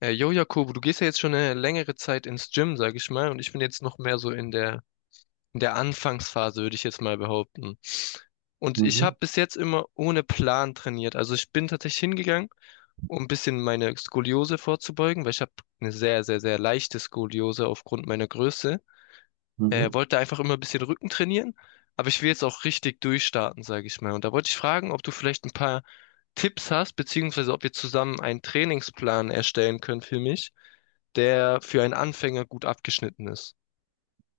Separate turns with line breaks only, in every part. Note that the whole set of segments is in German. Jo, Jakobo, du gehst ja jetzt schon eine längere Zeit ins Gym, sag ich mal, und ich bin jetzt noch mehr so in der Anfangsphase, würde ich jetzt mal behaupten. Und ich
Mhm,
habe bis jetzt immer ohne Plan trainiert. Also ich bin tatsächlich hingegangen, um ein bisschen meine Skoliose vorzubeugen, weil ich habe eine sehr, sehr, sehr leichte Skoliose aufgrund meiner Größe.
mhm.
Wollte einfach immer ein bisschen Rücken trainieren, aber ich will jetzt auch richtig durchstarten, sage ich mal. Und da wollte ich fragen, ob du vielleicht ein paar Tipps hast, beziehungsweise ob wir zusammen einen Trainingsplan erstellen können für mich, der für einen Anfänger gut abgeschnitten ist.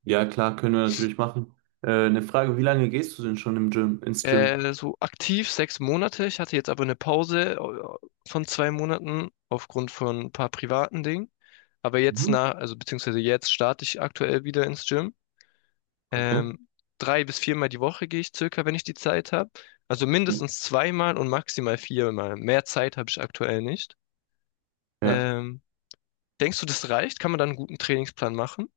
Ja, klar, können wir natürlich machen. Eine Frage, wie lange gehst du denn schon ins Gym?
So aktiv 6 Monate. Ich hatte jetzt aber eine Pause von 2 Monaten aufgrund von ein paar privaten Dingen. Aber jetzt
Mhm.
also beziehungsweise jetzt starte ich aktuell wieder ins Gym.
Okay.
Ähm, Drei bis viermal die Woche gehe ich circa, wenn ich die Zeit habe. Also mindestens zweimal und maximal viermal. Mehr Zeit habe ich aktuell nicht.
Ja.
Ähm, Denkst du, das reicht? Kann man dann einen guten Trainingsplan machen?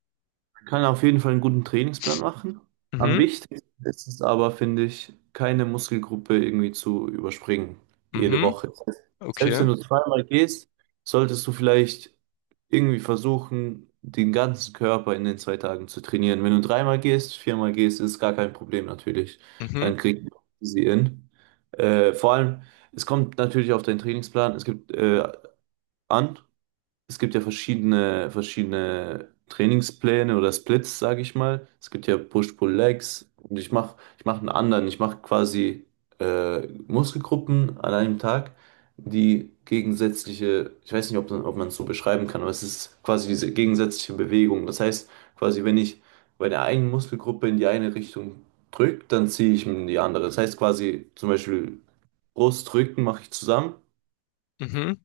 Man kann auf jeden Fall einen guten Trainingsplan machen. Am
Mhm,
wichtigsten ist es aber, finde ich, keine Muskelgruppe irgendwie zu überspringen. Jede
mhm,
Woche. Selbst wenn
okay.
du zweimal gehst, solltest du vielleicht irgendwie versuchen, den ganzen Körper in den 2 Tagen zu trainieren. Wenn du dreimal gehst, viermal gehst, ist gar kein Problem natürlich.
Mhm,
Dann kriegst du sie in. Vor allem, es kommt natürlich auf deinen Trainingsplan, es gibt an. Es gibt ja verschiedene Trainingspläne oder Splits, sage ich mal. Es gibt ja Push-Pull-Legs und ich mach einen anderen. Ich mache quasi Muskelgruppen an einem Tag, die gegensätzliche, ich weiß nicht, ob man es so beschreiben kann, aber es ist quasi diese gegensätzliche Bewegung. Das heißt, quasi, wenn ich bei der einen Muskelgruppe in die eine Richtung drücke, dann ziehe ich in die andere. Das heißt quasi zum Beispiel Brust, Rücken mache ich zusammen.
mhm,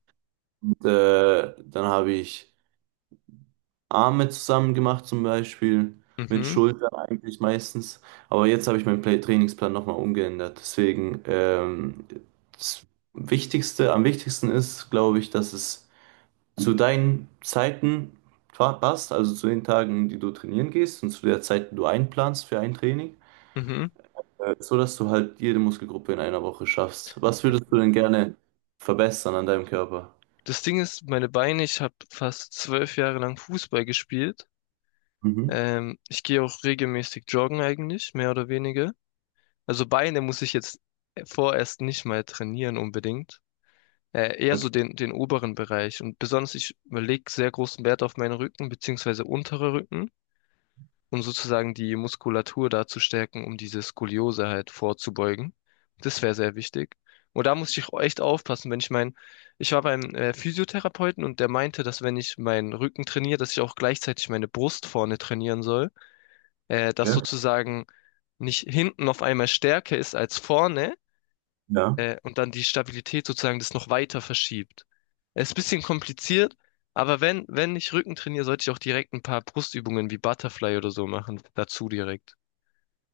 Und dann habe ich Arme zusammen gemacht, zum Beispiel, mit
mhm,
Schultern eigentlich meistens. Aber jetzt habe ich meinen Play Trainingsplan nochmal umgeändert. Deswegen, das am wichtigsten ist, glaube ich, dass es zu deinen Zeiten passt, also zu den Tagen, die du trainieren gehst und zu der Zeit, die du einplanst für ein Training,
mhm.
so dass du halt jede Muskelgruppe in einer Woche schaffst. Was würdest du denn gerne verbessern an deinem Körper?
Das Ding ist, meine Beine, ich habe fast 12 Jahre lang Fußball gespielt.
Mhm.
Ich gehe auch regelmäßig joggen eigentlich, mehr oder weniger. Also Beine muss ich jetzt vorerst nicht mal trainieren unbedingt. Eher
Okay.
so den oberen Bereich. Und besonders, ich lege sehr großen Wert auf meinen Rücken, beziehungsweise unterer Rücken, um sozusagen die Muskulatur da zu stärken, um diese Skoliose halt vorzubeugen. Das wäre sehr wichtig. Und da muss ich auch echt aufpassen, wenn ich ich war beim Physiotherapeuten und der meinte, dass wenn ich meinen Rücken trainiere, dass ich auch gleichzeitig meine Brust vorne trainieren soll, dass
Ja.
sozusagen nicht hinten auf einmal stärker ist als vorne,
Ja.
und dann die Stabilität sozusagen das noch weiter verschiebt. Es ist ein bisschen kompliziert, aber wenn ich Rücken trainiere, sollte ich auch direkt ein paar Brustübungen wie Butterfly oder so machen, dazu direkt.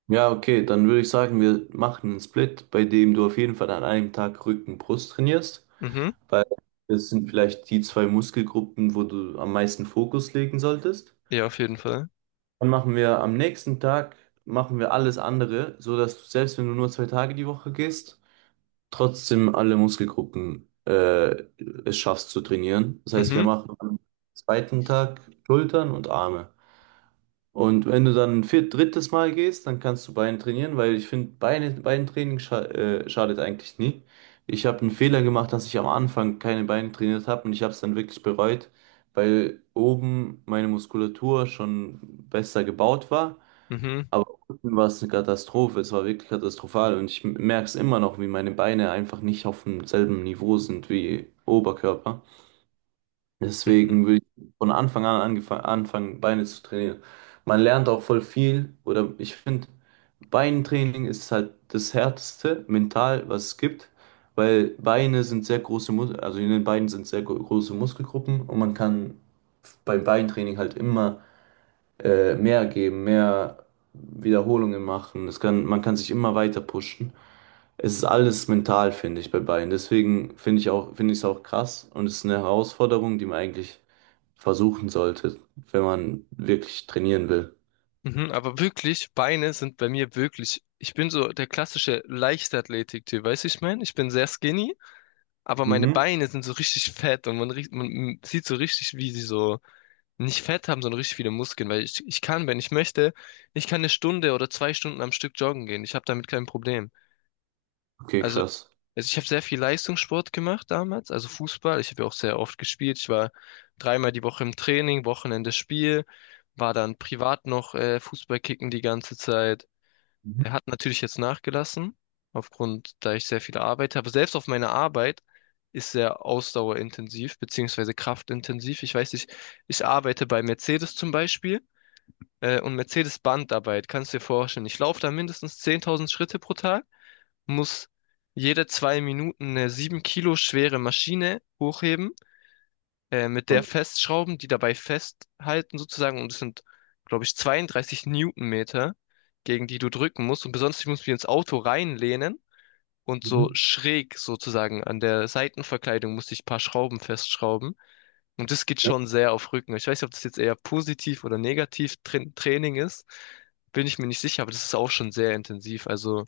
Ja, okay, dann würde ich sagen, wir machen einen Split, bei dem du auf jeden Fall an einem Tag Rücken, Brust trainierst,
Mhm.
weil das sind vielleicht die zwei Muskelgruppen, wo du am meisten Fokus legen solltest.
Ja, auf jeden Fall.
Dann machen wir am nächsten Tag, machen wir alles andere, so dass du selbst wenn du nur 2 Tage die Woche gehst, trotzdem alle Muskelgruppen es schaffst zu trainieren. Das heißt, wir
Mhm.
machen am zweiten Tag Schultern und Arme. Und wenn du dann ein drittes Mal gehst, dann kannst du Beine trainieren, weil ich finde, Beintraining schadet eigentlich nie. Ich habe einen Fehler gemacht, dass ich am Anfang keine Beine trainiert habe und ich habe es dann wirklich bereut, weil oben meine Muskulatur schon besser gebaut war,
Mhm.
aber unten war es eine Katastrophe, es war wirklich katastrophal und ich merke es immer noch, wie meine Beine einfach nicht auf demselben Niveau sind wie Oberkörper.
Mhm.
Deswegen will ich von Anfang an anfangen, Beine zu trainieren. Man lernt auch voll viel oder ich finde, Beintraining ist halt das Härteste mental, was es gibt, weil Beine sind sehr große Mus also in den Beinen sind sehr große Muskelgruppen und man kann beim Beintraining halt immer mehr geben, mehr Wiederholungen machen. Man kann sich immer weiter pushen. Es ist alles mental, finde ich, bei beiden. Deswegen finde ich es auch krass und es ist eine Herausforderung, die man eigentlich versuchen sollte, wenn man wirklich trainieren will.
Mhm. Aber wirklich, Beine sind bei mir wirklich, ich bin so der klassische Leichtathletik-Typ, weißt du, ich meine? Ich bin sehr skinny, aber meine
Mhm.
Beine sind so richtig fett und man, riecht- man sieht so richtig, wie sie so nicht Fett haben, sondern richtig viele Muskeln, weil ich kann, wenn ich möchte, ich kann eine Stunde oder 2 Stunden am Stück joggen gehen. Ich habe damit kein Problem.
Okay,
Also,
krass.
also ich habe sehr viel Leistungssport gemacht damals, also Fußball. Ich habe ja auch sehr oft gespielt. Ich war dreimal die Woche im Training, Wochenende Spiel, war dann privat noch Fußball kicken die ganze Zeit.
Mhm.
Er hat natürlich jetzt nachgelassen, aufgrund, da ich sehr viel arbeite, aber selbst auf meiner Arbeit ist sehr ausdauerintensiv, beziehungsweise kraftintensiv. Ich weiß nicht, ich arbeite bei Mercedes zum Beispiel, und Mercedes Bandarbeit, kannst du dir vorstellen. Ich laufe da mindestens 10.000 Schritte pro Tag, muss jede 2 Minuten eine 7 Kilo schwere Maschine hochheben, mit der
Okay.
festschrauben, die dabei festhalten sozusagen. Und es sind, glaube ich, 32 Newtonmeter, gegen die du drücken musst. Und besonders, ich muss mich ins Auto reinlehnen und so
Mhm.
schräg sozusagen an der Seitenverkleidung musste ich ein paar Schrauben festschrauben. Und das geht
Ja,
schon sehr auf Rücken. Ich weiß nicht, ob das jetzt eher positiv oder negativ Tra Training ist. Bin ich mir nicht sicher, aber das ist auch schon sehr intensiv. Also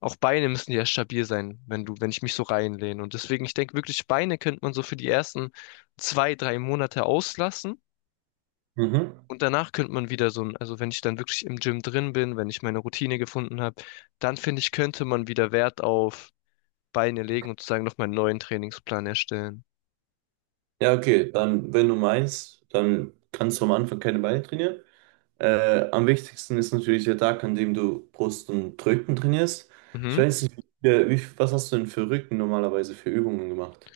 auch Beine müssen ja stabil sein, wenn ich mich so reinlehne. Und deswegen, ich denke wirklich, Beine könnte man so für die ersten 2, 3 Monate auslassen.
mhm.
Und danach könnte man wieder so ein, also wenn ich dann wirklich im Gym drin bin, wenn ich meine Routine gefunden habe, dann finde ich, könnte man wieder Wert auf Beine legen und sozusagen nochmal einen neuen Trainingsplan erstellen.
Ja, okay, dann, wenn du meinst, dann kannst du am Anfang keine Beine trainieren. Am wichtigsten ist natürlich der Tag, an dem du Brust und Rücken trainierst. Ich
Mhm.
weiß nicht, was hast du denn für Rücken normalerweise für Übungen gemacht?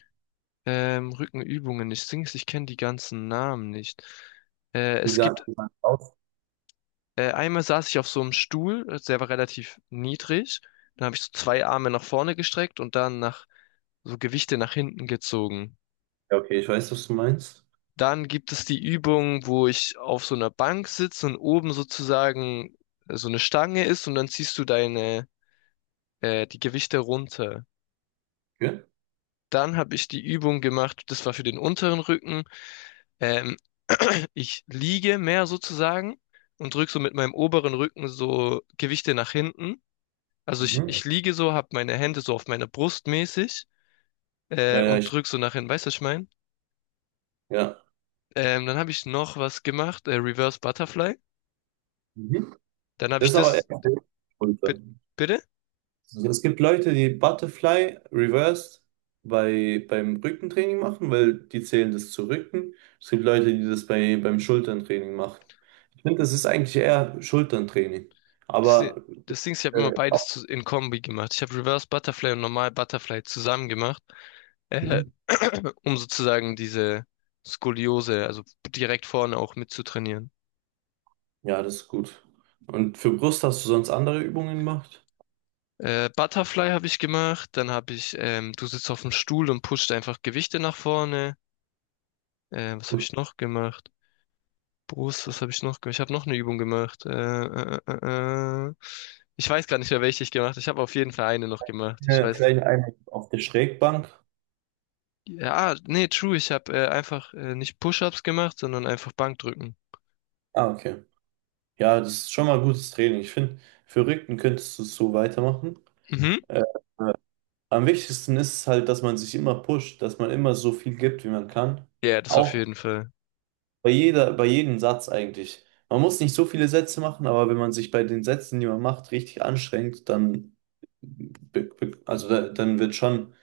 Rückenübungen, ich sing's, ich kenne die ganzen Namen nicht.
Wie
Es
sah
gibt
wie sah aus?
Einmal saß ich auf so einem Stuhl, der war relativ niedrig. Dann habe ich so zwei Arme nach vorne gestreckt und dann nach so Gewichte nach hinten gezogen.
Ja, okay, ich weiß, was du meinst.
Dann gibt es die Übung, wo ich auf so einer Bank sitze und oben sozusagen so eine Stange ist und dann ziehst du deine die Gewichte runter.
Okay.
Dann habe ich die Übung gemacht, das war für den unteren Rücken. Ähm, ich liege mehr sozusagen und drücke so mit meinem oberen Rücken so Gewichte nach hinten. Also ich,
Mhm.
ich liege so, habe meine Hände so auf meiner Brust mäßig,
Ja. Ja, ja,
und
ich,
drück so nach hinten, weißt du, was ich mein?
ja.
Dann habe ich noch was gemacht, Reverse Butterfly.
Mhm.
Dann habe ich
Das ist aber eher
das, bi-
Schulter.
bitte?
Also es gibt Leute, die Butterfly Reversed beim Rückentraining machen, weil die zählen das zu Rücken. Es gibt Leute, die das beim Schulterntraining machen. Ich finde, das ist eigentlich eher Schulterntraining.
Das, Di-
Aber
das Ding ist, ich habe immer
Äh,
beides zu, in Kombi gemacht. Ich habe Reverse Butterfly und normal Butterfly zusammen gemacht, äh,
mhm.
um sozusagen diese Skoliose, also direkt vorne auch mitzutrainieren.
Ja, das ist gut. Und für Brust hast du sonst andere Übungen gemacht?
Butterfly habe ich gemacht, dann habe ich, du sitzt auf dem Stuhl und pusht einfach Gewichte nach vorne. Was habe ich noch gemacht? Brust, was habe ich noch gemacht? Ich habe noch eine Übung gemacht. Ich weiß gar nicht mehr, welche ich gemacht habe. Ich habe auf jeden Fall eine noch gemacht. Ich
Okay,
weiß.
vielleicht eine auf der Schrägbank.
Ja, nee, true. Ich habe einfach nicht Push-ups gemacht, sondern einfach Bankdrücken.
Ah, okay. Ja, das ist schon mal gutes Training. Ich finde, für Rücken könntest du es so weitermachen.
Mhm.
Äh, äh, am wichtigsten ist es halt, dass man sich immer pusht, dass man immer so viel gibt, wie man kann.
Ja, das auf
Auch
jeden Fall.
bei jedem Satz eigentlich. Man muss nicht so viele Sätze machen, aber wenn man sich bei den Sätzen, die man macht, richtig anstrengt, dann, be- be- also da- dann wird schon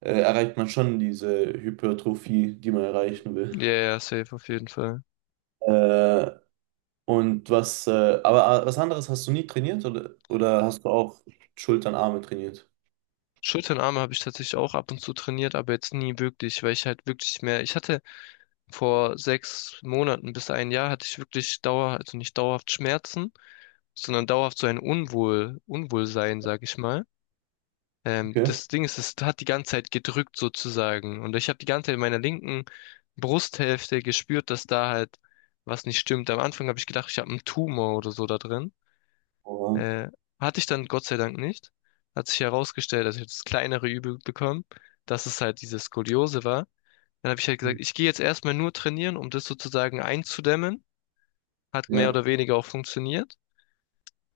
erreicht man schon diese Hypertrophie, die man erreichen will.
Ja, ja, safe auf jeden Fall.
Äh, und was, äh, was anderes hast du nie trainiert oder hast du auch Schultern, Arme trainiert?
Schultern, Arme habe ich tatsächlich auch ab und zu trainiert, aber jetzt nie wirklich, weil ich halt wirklich mehr. Ich hatte vor 6 Monaten bis ein Jahr hatte ich wirklich dauer, also nicht dauerhaft Schmerzen, sondern dauerhaft so ein Unwohlsein, sag ich mal.
Okay.
Das Ding ist, es hat die ganze Zeit gedrückt sozusagen. Und ich habe die ganze Zeit in meiner linken Brusthälfte gespürt, dass da halt was nicht stimmt. Am Anfang habe ich gedacht, ich habe einen Tumor oder so da drin.
Aber,
Äh, Hatte ich dann Gott sei Dank nicht. Hat sich herausgestellt, dass ich habe das kleinere Übel bekommen, dass es halt diese Skoliose war. Dann habe ich halt gesagt, ich gehe jetzt erstmal nur trainieren, um das sozusagen einzudämmen. Hat mehr
ja.
oder weniger auch funktioniert.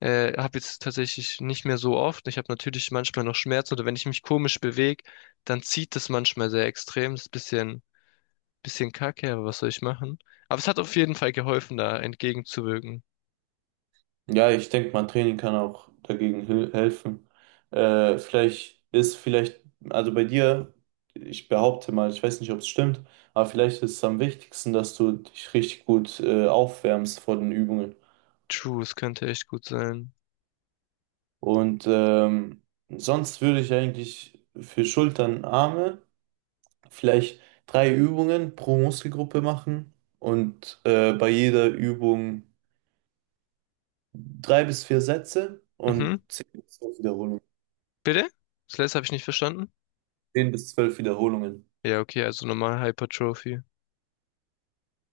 Habe jetzt tatsächlich nicht mehr so oft. Ich habe natürlich manchmal noch Schmerzen oder wenn ich mich komisch bewege, dann zieht es manchmal sehr extrem. Das ist ein bisschen, kacke, aber was soll ich machen? Aber es hat auf jeden Fall geholfen, da entgegenzuwirken.
Ja, ich denke, mein Training kann auch dagegen helfen. Äh, vielleicht ist vielleicht, also bei dir, ich behaupte mal, ich weiß nicht, ob es stimmt, aber vielleicht ist es am wichtigsten, dass du dich richtig gut aufwärmst vor den Übungen.
True, es könnte echt gut sein.
Und sonst würde ich eigentlich für Schultern, Arme vielleicht drei Übungen pro Muskelgruppe machen und bei jeder Übung drei bis vier Sätze und
Mhm.
10 bis 12 Wiederholungen.
Bitte? Das letzte habe ich nicht verstanden.
10 bis 12 Wiederholungen.
Ja, okay, also normal Hypertrophie.